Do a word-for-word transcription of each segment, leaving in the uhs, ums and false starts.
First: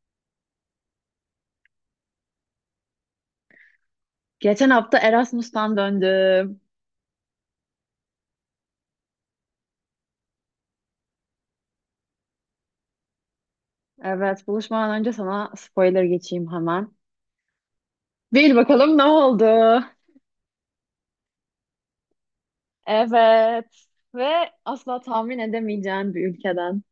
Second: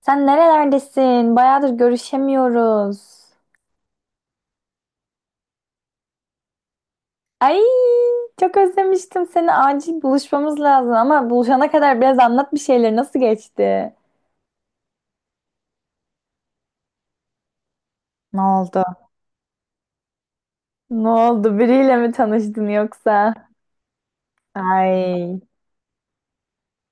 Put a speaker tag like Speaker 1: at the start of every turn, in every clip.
Speaker 1: Sen nerelerdesin? Bayağıdır görüşemiyoruz.
Speaker 2: Geçen hafta Erasmus'tan döndüm.
Speaker 1: Ay, çok özlemiştim seni. Acil buluşmamız lazım ama buluşana kadar biraz anlat bir şeyler. Nasıl geçti?
Speaker 2: Evet, buluşmadan önce sana spoiler geçeyim hemen.
Speaker 1: Ne
Speaker 2: Bil
Speaker 1: oldu?
Speaker 2: bakalım ne oldu?
Speaker 1: Ne oldu? Biriyle mi tanıştın yoksa?
Speaker 2: Evet. Ve asla tahmin
Speaker 1: Ay,
Speaker 2: edemeyeceğin bir ülkeden.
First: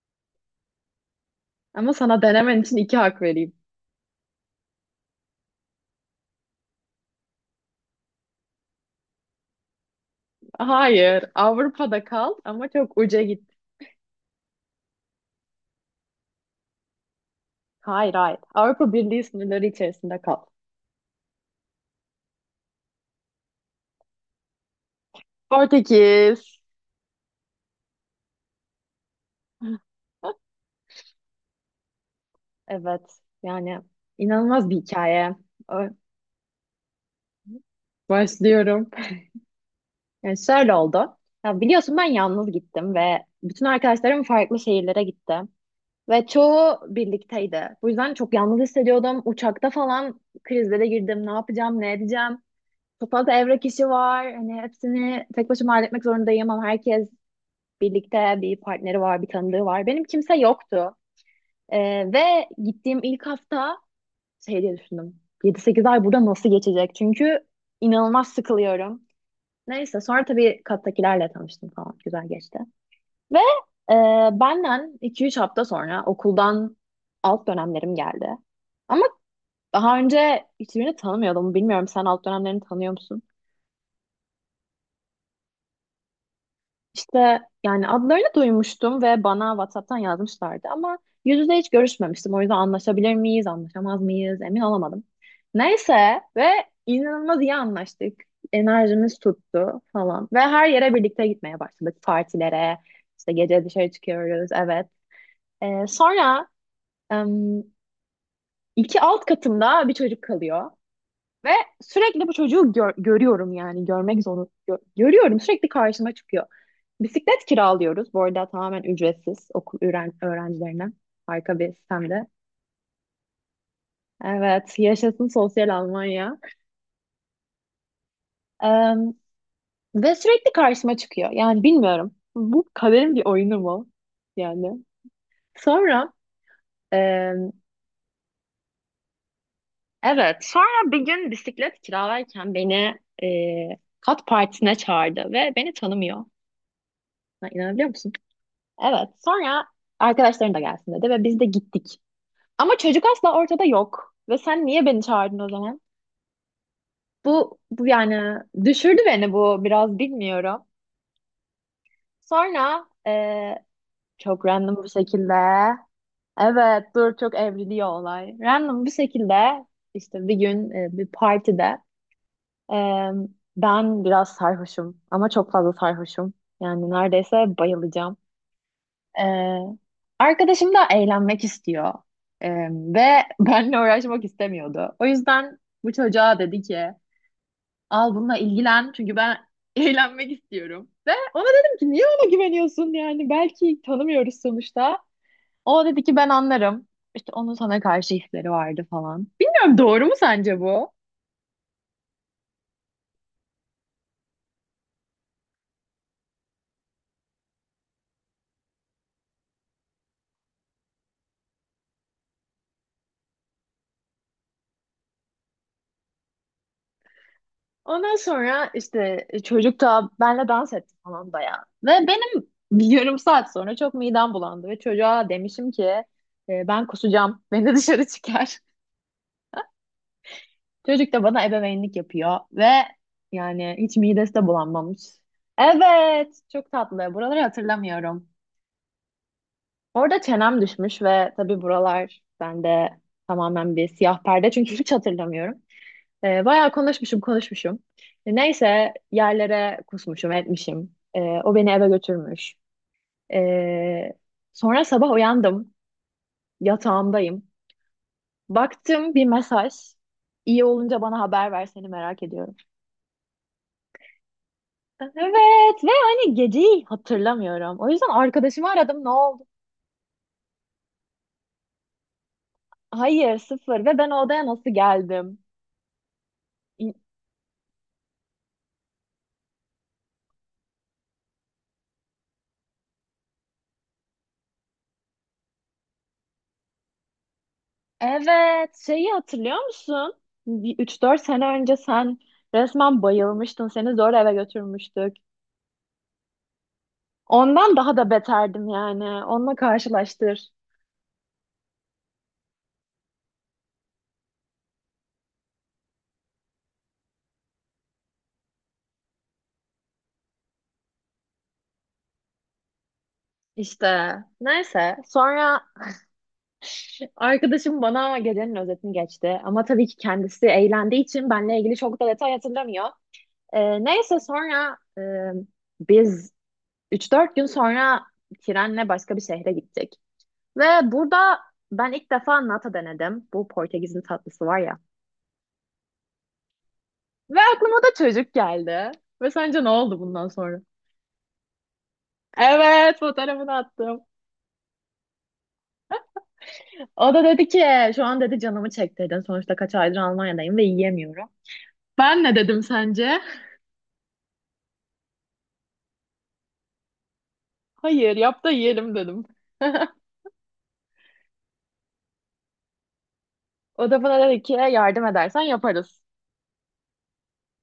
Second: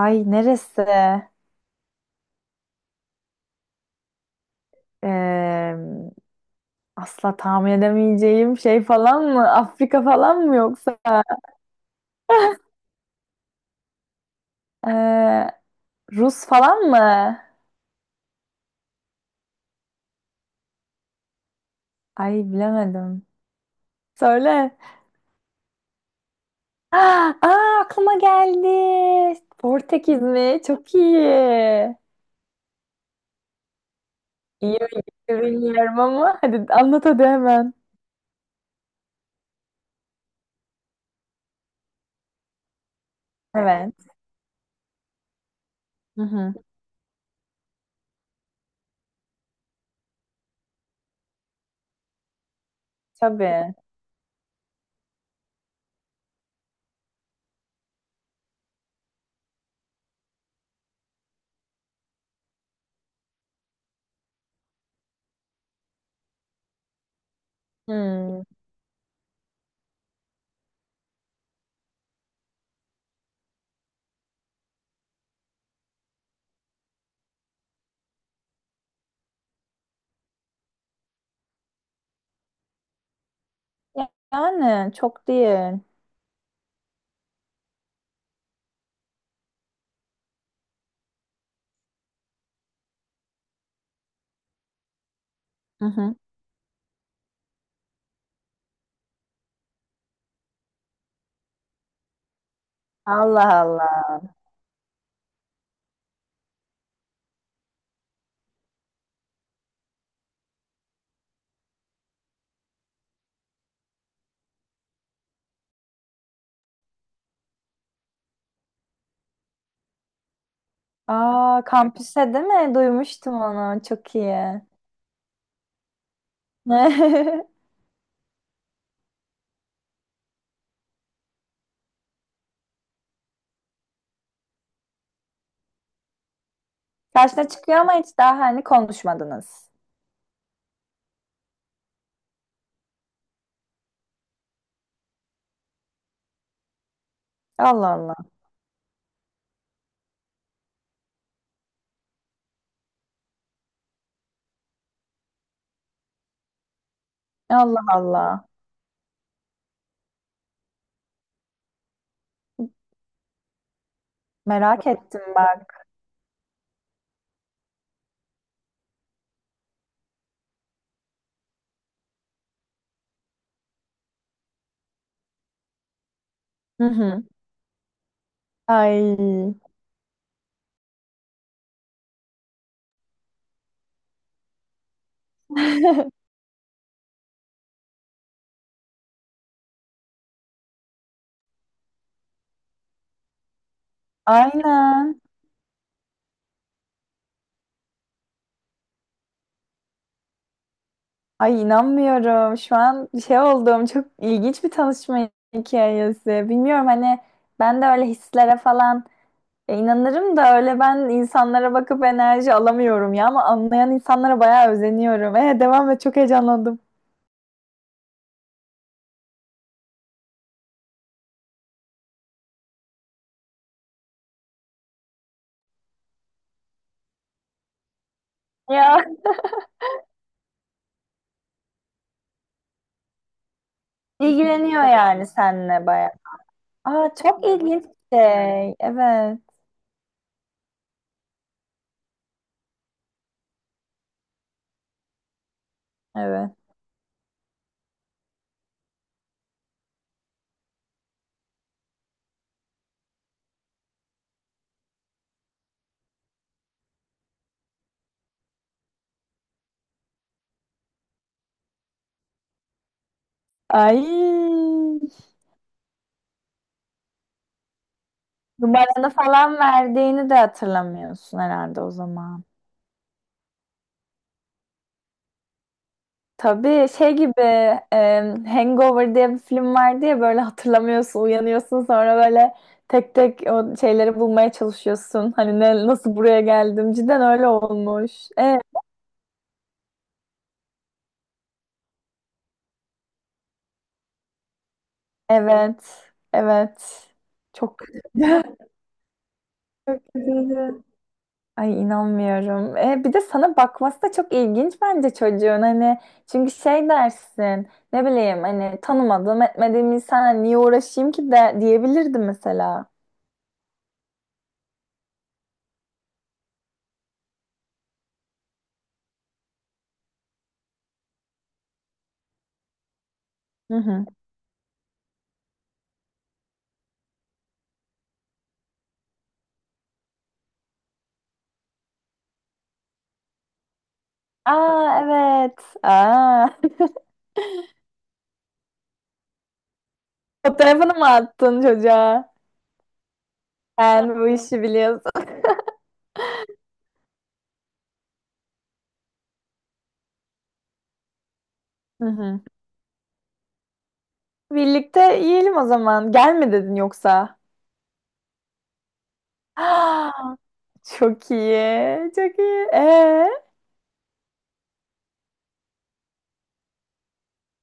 Speaker 1: ay neresi?
Speaker 2: Ama sana denemen için iki hak vereyim.
Speaker 1: Ee, Asla tahmin edemeyeceğim şey falan mı? Afrika falan mı yoksa?
Speaker 2: Hayır, Avrupa'da kal ama çok uca git.
Speaker 1: Ee, Rus falan mı?
Speaker 2: Hayır, hayır. Avrupa Birliği sınırları içerisinde kal.
Speaker 1: Ay bilemedim. Söyle.
Speaker 2: Portekiz.
Speaker 1: Aa, aa, aklıma geldi. Portekiz mi? Çok iyi.
Speaker 2: Evet, yani inanılmaz bir
Speaker 1: İyi
Speaker 2: hikaye.
Speaker 1: bilgi
Speaker 2: Ö-
Speaker 1: bilmiyorum ama hadi anlat hadi hemen.
Speaker 2: Başlıyorum. Yani şöyle oldu. Ya biliyorsun ben yalnız gittim ve bütün
Speaker 1: Evet.
Speaker 2: arkadaşlarım farklı şehirlere gitti.
Speaker 1: Hı
Speaker 2: Ve
Speaker 1: hı.
Speaker 2: çoğu birlikteydi. Bu yüzden çok yalnız hissediyordum. Uçakta falan krizlere girdim. Ne yapacağım, ne edeceğim? Çok fazla evrak
Speaker 1: Tabii.
Speaker 2: işi var. Hani hepsini tek başıma halletmek zorundayım ama herkes birlikte bir partneri var, bir tanıdığı var. Benim kimse yoktu. Ee, ve gittiğim ilk hafta şey diye düşündüm. yedi sekiz ay burada nasıl geçecek? Çünkü inanılmaz
Speaker 1: Hmm.
Speaker 2: sıkılıyorum. Neyse sonra tabii kattakilerle tanıştım falan. Güzel geçti. Ve e, benden iki üç hafta sonra okuldan alt dönemlerim geldi. Ama daha önce hiçbirini tanımıyordum. Bilmiyorum sen alt dönemlerini tanıyor musun?
Speaker 1: Yani çok değil.
Speaker 2: İşte yani adlarını duymuştum ve bana WhatsApp'tan yazmışlardı ama yüz yüze hiç görüşmemiştim. O yüzden anlaşabilir miyiz, anlaşamaz mıyız emin olamadım.
Speaker 1: Hı hı.
Speaker 2: Neyse ve inanılmaz iyi anlaştık. Enerjimiz tuttu falan ve her yere birlikte gitmeye başladık. Partilere, işte
Speaker 1: Allah
Speaker 2: gece dışarı
Speaker 1: Allah.
Speaker 2: çıkıyoruz, evet. Ee, sonra em, iki alt katımda bir çocuk kalıyor. Ve sürekli bu çocuğu gör- görüyorum yani görmek zorunda gö- görüyorum sürekli karşıma çıkıyor. Bisiklet kiralıyoruz. Bu arada tamamen ücretsiz okul öğren öğrencilerine. Harika
Speaker 1: Aa,
Speaker 2: bir sistemde.
Speaker 1: kampüse değil mi? Duymuştum onu. Çok iyi.
Speaker 2: Evet, yaşasın sosyal Almanya. Ee, ve sürekli karşıma çıkıyor. Yani bilmiyorum. Bu kaderin bir oyunu mu? Yani. Sonra e,
Speaker 1: Karşına çıkıyor ama hiç daha hani konuşmadınız.
Speaker 2: evet, sonra bir gün bisiklet kiralarken beni e, kat partisine çağırdı ve beni tanımıyor. Ya, İnanabiliyor
Speaker 1: Allah
Speaker 2: musun?
Speaker 1: Allah.
Speaker 2: Evet. Sonra arkadaşların da gelsin dedi ve biz de gittik. Ama çocuk asla ortada yok. Ve sen niye beni çağırdın o zaman? Bu,
Speaker 1: Allah
Speaker 2: bu yani
Speaker 1: Allah.
Speaker 2: düşürdü beni bu biraz bilmiyorum. Sonra eee, çok random
Speaker 1: Merak
Speaker 2: bir
Speaker 1: ettim
Speaker 2: şekilde
Speaker 1: bak.
Speaker 2: evet dur çok evriliyor olay. Random bir şekilde işte bir gün e, bir partide eee, ben biraz sarhoşum ama çok fazla sarhoşum.
Speaker 1: Hı
Speaker 2: Yani
Speaker 1: hı.
Speaker 2: neredeyse bayılacağım.
Speaker 1: Ay.
Speaker 2: Ee, arkadaşım da eğlenmek istiyor. Ee, ve benle uğraşmak istemiyordu. O yüzden bu çocuğa dedi ki al bununla ilgilen çünkü ben eğlenmek istiyorum. Ve ona dedim ki niye ona güveniyorsun yani belki tanımıyoruz sonuçta.
Speaker 1: Aynen.
Speaker 2: O dedi ki ben anlarım. İşte onun sana karşı hisleri vardı falan. Bilmiyorum doğru mu sence bu?
Speaker 1: Ay inanmıyorum. Şu an şey oldum. Çok ilginç bir tanışma hikayesi. Bilmiyorum hani ben de öyle hislere falan e, inanırım da öyle ben insanlara bakıp enerji alamıyorum ya ama anlayan insanlara bayağı özeniyorum. E, devam et çok heyecanlandım.
Speaker 2: Ondan sonra işte e, çocuk da benle dans etti falan bayağı. Ve benim bir yarım saat sonra çok midem bulandı ve çocuğa demişim ki "E, ben kusacağım. Beni dışarı çıkar.
Speaker 1: Ya
Speaker 2: Çocuk da bana ebeveynlik yapıyor ve yani hiç midesi de
Speaker 1: ilgileniyor
Speaker 2: bulanmamış.
Speaker 1: yani seninle bayağı.
Speaker 2: Evet, çok
Speaker 1: Aa
Speaker 2: tatlı. Buraları
Speaker 1: çok ilginç bir
Speaker 2: hatırlamıyorum.
Speaker 1: şey. Evet.
Speaker 2: Orada çenem düşmüş ve tabii buralar bende tamamen bir siyah perde çünkü hiç hatırlamıyorum. Ee,
Speaker 1: Evet.
Speaker 2: bayağı konuşmuşum konuşmuşum. E, Neyse yerlere kusmuşum etmişim. Ee, o beni eve götürmüş. Ee, sonra sabah uyandım. Yatağımdayım. Baktım bir mesaj. İyi olunca bana haber ver seni merak ediyorum.
Speaker 1: Ay
Speaker 2: Evet ve hani geceyi hatırlamıyorum. O yüzden arkadaşımı aradım ne
Speaker 1: numaranı
Speaker 2: oldu?
Speaker 1: falan verdiğini de hatırlamıyorsun herhalde o zaman.
Speaker 2: Hayır sıfır ve ben o odaya nasıl geldim?
Speaker 1: Tabii
Speaker 2: İ-
Speaker 1: şey gibi e, Hangover diye bir film vardı ya böyle hatırlamıyorsun, uyanıyorsun sonra böyle tek tek o şeyleri bulmaya çalışıyorsun. Hani ne, nasıl buraya geldim? Cidden öyle olmuş. E,
Speaker 2: Evet şeyi hatırlıyor musun? Bir üç dört sene önce sen resmen bayılmıştın. Seni zor eve götürmüştük.
Speaker 1: evet. Evet.
Speaker 2: Ondan
Speaker 1: Çok
Speaker 2: daha
Speaker 1: kötü.
Speaker 2: da beterdim yani. Onunla
Speaker 1: Çok
Speaker 2: karşılaştır.
Speaker 1: kötüydü. Ay inanmıyorum. E, bir de sana bakması da çok ilginç bence çocuğun hani çünkü şey dersin ne bileyim hani tanımadığım etmediğim insan niye uğraşayım ki de diyebilirdi mesela.
Speaker 2: İşte neyse sonra arkadaşım bana gecenin özetini geçti. Ama tabii ki kendisi eğlendiği için benle ilgili çok da detay hatırlamıyor.
Speaker 1: Hı
Speaker 2: Ee,
Speaker 1: hı.
Speaker 2: neyse sonra e, biz üç dört gün sonra trenle başka bir şehre gittik. Ve burada ben ilk defa nata denedim. Bu Portekiz'in tatlısı var ya.
Speaker 1: Aa evet. Aa.
Speaker 2: Ve aklıma da çocuk geldi. Ve sence ne oldu bundan sonra?
Speaker 1: Fotoğrafını mı attın çocuğa?
Speaker 2: Evet, fotoğrafını attım.
Speaker 1: Sen bu işi biliyorsun.
Speaker 2: O da dedi ki şu an dedi canımı çektirdin. Sonuçta kaç aydır Almanya'dayım ve yiyemiyorum.
Speaker 1: Hı
Speaker 2: Ben ne
Speaker 1: hı.
Speaker 2: dedim sence?
Speaker 1: Birlikte yiyelim o zaman. Gel mi dedin yoksa?
Speaker 2: Hayır yap da yiyelim dedim.
Speaker 1: Ah, çok iyi. Çok iyi. Ee,
Speaker 2: O da bana dedi ki yardım edersen yaparız.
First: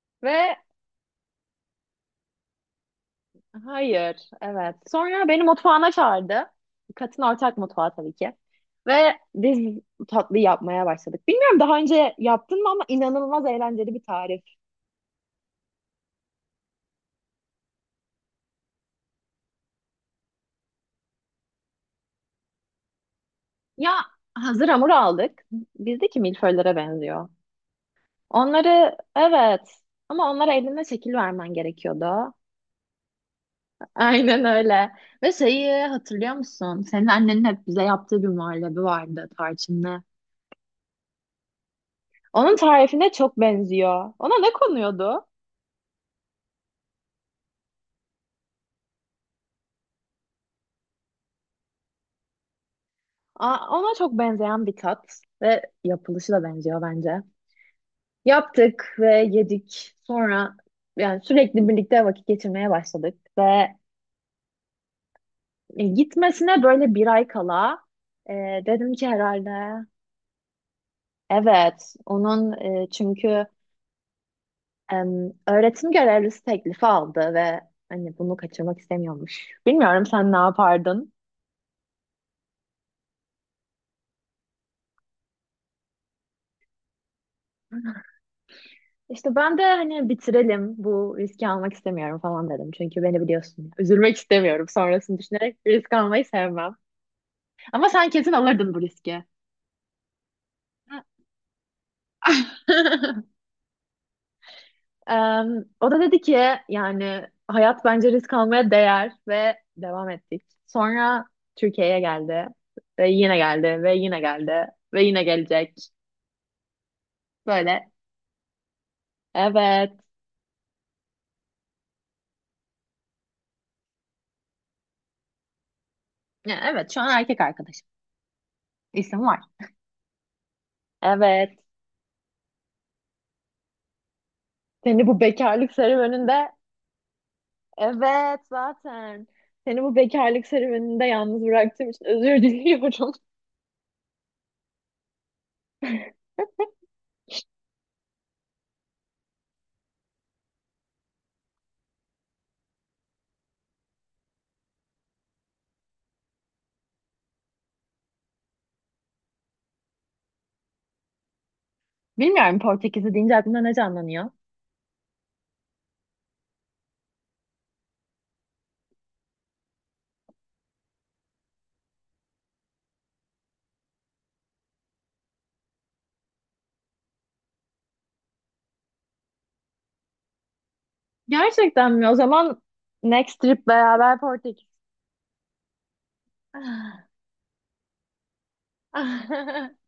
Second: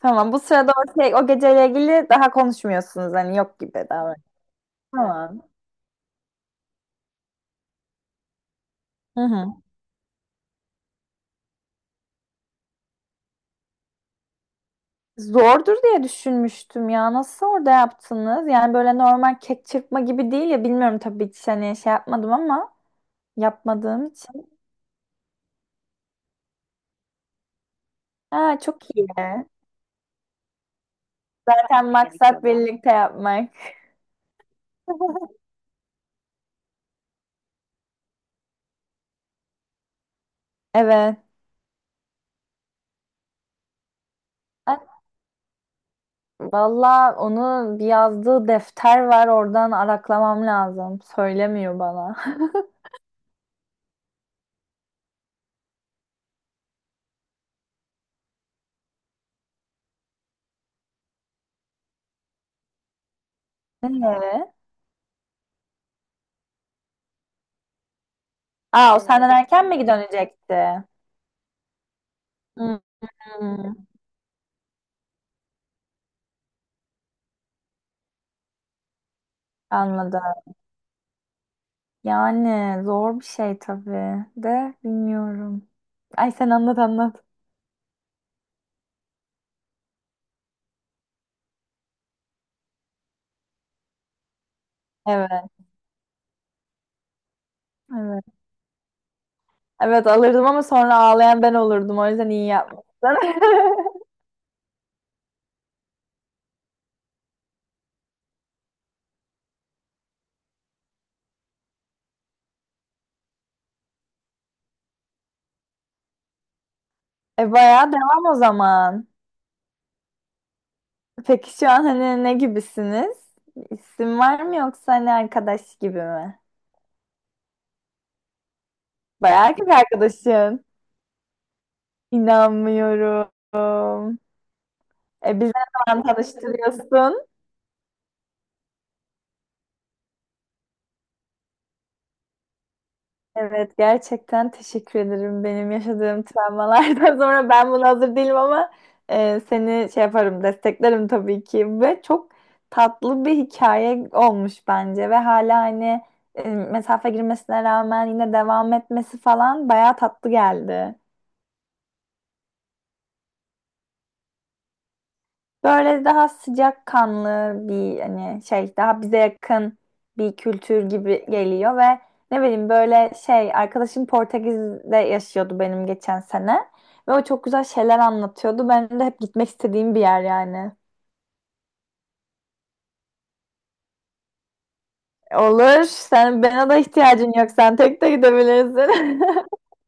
Speaker 1: Tamam bu
Speaker 2: Ve
Speaker 1: sırada o, şey, o geceyle ilgili daha konuşmuyorsunuz. Hani yok gibi
Speaker 2: hayır
Speaker 1: davran.
Speaker 2: evet. Sonra beni
Speaker 1: Tamam.
Speaker 2: mutfağına çağırdı. Katın ortak mutfağı tabii ki. Ve
Speaker 1: Hı hı.
Speaker 2: biz tatlı yapmaya başladık. Bilmiyorum daha önce yaptın mı ama inanılmaz eğlenceli bir tarif.
Speaker 1: Zordur diye düşünmüştüm ya. Nasıl orada yaptınız? Yani böyle normal kek çırpma gibi değil ya. Bilmiyorum tabii hiç hani şey yapmadım ama
Speaker 2: Ya
Speaker 1: yapmadığım için.
Speaker 2: hazır hamur aldık. Bizdeki milföylere benziyor.
Speaker 1: Aa, çok
Speaker 2: Onları
Speaker 1: iyi.
Speaker 2: evet ama onlara eline şekil vermen
Speaker 1: Zaten
Speaker 2: gerekiyordu.
Speaker 1: maksat birlikte yapmak.
Speaker 2: Aynen öyle. Ve şeyi hatırlıyor musun? Senin annenin hep bize yaptığı bir muhallebi vardı tarçınlı.
Speaker 1: Evet.
Speaker 2: Onun tarifine çok benziyor. Ona ne konuyordu?
Speaker 1: Valla onu bir yazdığı defter var oradan araklamam lazım. Söylemiyor bana.
Speaker 2: Aa, ona çok benzeyen bir tat ve yapılışı da benziyor bence. Yaptık ve yedik. Sonra yani sürekli birlikte vakit geçirmeye başladık ve
Speaker 1: Evet.
Speaker 2: e, gitmesine böyle bir ay kala e, dedim
Speaker 1: Aa o
Speaker 2: ki
Speaker 1: senden Ee,
Speaker 2: herhalde.
Speaker 1: erken mi dönecekti?
Speaker 2: Evet, onun
Speaker 1: Hmm,
Speaker 2: e, çünkü em, öğretim görevlisi teklifi aldı ve hani bunu kaçırmak istemiyormuş. Bilmiyorum
Speaker 1: anladım.
Speaker 2: sen ne yapardın?
Speaker 1: Yani zor bir şey tabii de bilmiyorum. Ay sen anlat anlat.
Speaker 2: İşte ben de hani bitirelim bu riski almak istemiyorum falan dedim. Çünkü beni biliyorsun. Üzülmek istemiyorum sonrasını
Speaker 1: Evet.
Speaker 2: düşünerek risk almayı sevmem. Ama sen
Speaker 1: Evet.
Speaker 2: kesin alırdın bu riski.
Speaker 1: Evet alırdım ama sonra ağlayan ben olurdum. O yüzden iyi yapmışsın.
Speaker 2: Em, o da dedi ki yani hayat bence risk almaya değer ve devam ettik. Sonra Türkiye'ye geldi ve yine geldi ve yine geldi ve yine gelecek.
Speaker 1: E
Speaker 2: Böyle
Speaker 1: bayağı devam o zaman.
Speaker 2: evet.
Speaker 1: Peki şu an hani ne gibisiniz? İsim var mı yoksa hani arkadaş gibi mi?
Speaker 2: Ya, evet şu an erkek arkadaşım. İsim var.
Speaker 1: Bayağı erkek arkadaşın.
Speaker 2: Evet.
Speaker 1: İnanmıyorum.
Speaker 2: Seni bu
Speaker 1: E bizi ne
Speaker 2: bekarlık
Speaker 1: zaman
Speaker 2: serüveninde
Speaker 1: tanıştırıyorsun?
Speaker 2: evet zaten. Seni bu bekarlık serüveninde yalnız bıraktığım için özür diliyorum.
Speaker 1: Evet gerçekten teşekkür ederim. Benim yaşadığım travmalardan sonra ben buna hazır değilim ama e, seni şey yaparım desteklerim tabii ki. Ve çok tatlı bir hikaye olmuş bence ve hala hani e, mesafe girmesine rağmen yine devam etmesi falan bayağı tatlı geldi.
Speaker 2: Bilmiyorum Portekiz'i deyince aklına ne canlanıyor?
Speaker 1: Böyle daha sıcakkanlı bir hani şey daha bize yakın bir kültür gibi geliyor ve ne bileyim böyle şey arkadaşım Portekiz'de yaşıyordu benim geçen sene ve o çok güzel şeyler anlatıyordu. Ben de hep gitmek istediğim bir yer yani.
Speaker 2: Gerçekten mi? O zaman next trip beraber.
Speaker 1: Olur. Sen bana da
Speaker 2: Ah.
Speaker 1: ihtiyacın yok. Sen tek de gidebilirsin.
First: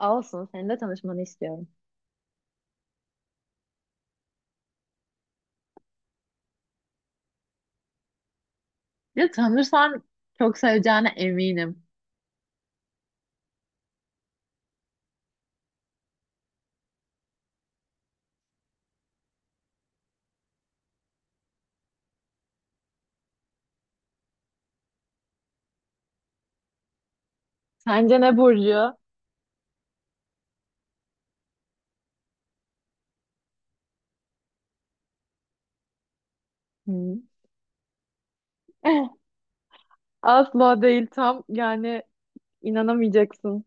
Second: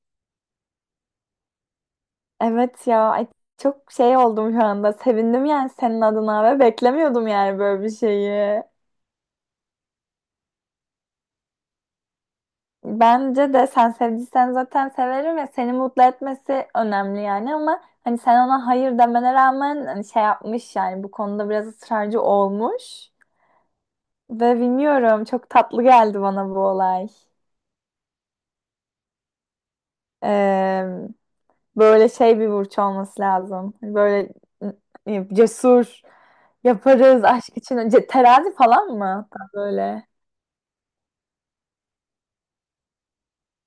Speaker 2: Olsun, seninle tanışmanı istiyorum.
Speaker 1: Evet ya ay çok şey oldum şu anda. Sevindim yani senin adına ve beklemiyordum yani böyle bir şeyi.
Speaker 2: Ya tanırsan çok seveceğine eminim.
Speaker 1: Bence de sen sevdiysen zaten severim ve seni mutlu etmesi önemli yani ama hani sen ona hayır demene rağmen hani şey yapmış yani bu konuda biraz ısrarcı olmuş ve bilmiyorum çok tatlı geldi bana bu olay.
Speaker 2: Sence ne Burcu?
Speaker 1: Ee, Böyle şey bir burç olması lazım. Böyle e, cesur
Speaker 2: Hı.
Speaker 1: yaparız aşk için. Ce- Terazi falan mı? Hatta böyle.
Speaker 2: Asla değil tam yani inanamayacaksın.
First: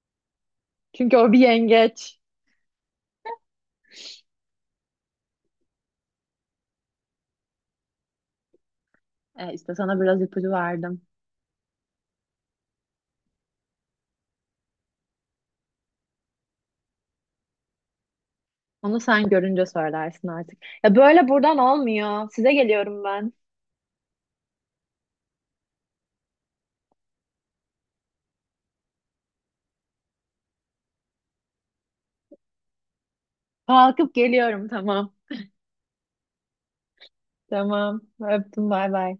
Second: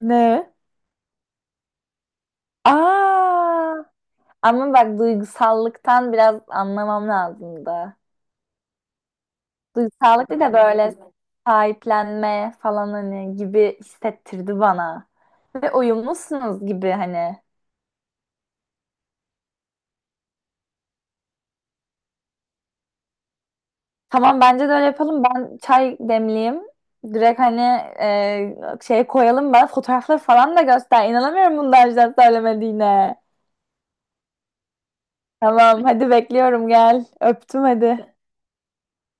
Speaker 1: Ne?
Speaker 2: Çünkü o bir yengeç.
Speaker 1: Aa! Ama bak duygusallıktan biraz anlamam lazım da.
Speaker 2: E, işte sana biraz
Speaker 1: Duygusallık değil
Speaker 2: ipucu
Speaker 1: de böyle
Speaker 2: verdim.
Speaker 1: sahiplenme falan hani gibi hissettirdi bana. Ve uyumlusunuz gibi hani.
Speaker 2: Onu sen görünce söylersin artık. Ya böyle buradan olmuyor. Size geliyorum ben.
Speaker 1: Tamam bence de öyle yapalım. Ben çay demleyeyim. Direkt hani e, şey koyalım bana fotoğrafları falan da göster. İnanamıyorum bundan önceden söylemediğine.
Speaker 2: Kalkıp geliyorum tamam.
Speaker 1: Tamam hadi bekliyorum gel. Öptüm
Speaker 2: Tamam.
Speaker 1: hadi.
Speaker 2: Öptüm. Bay bay.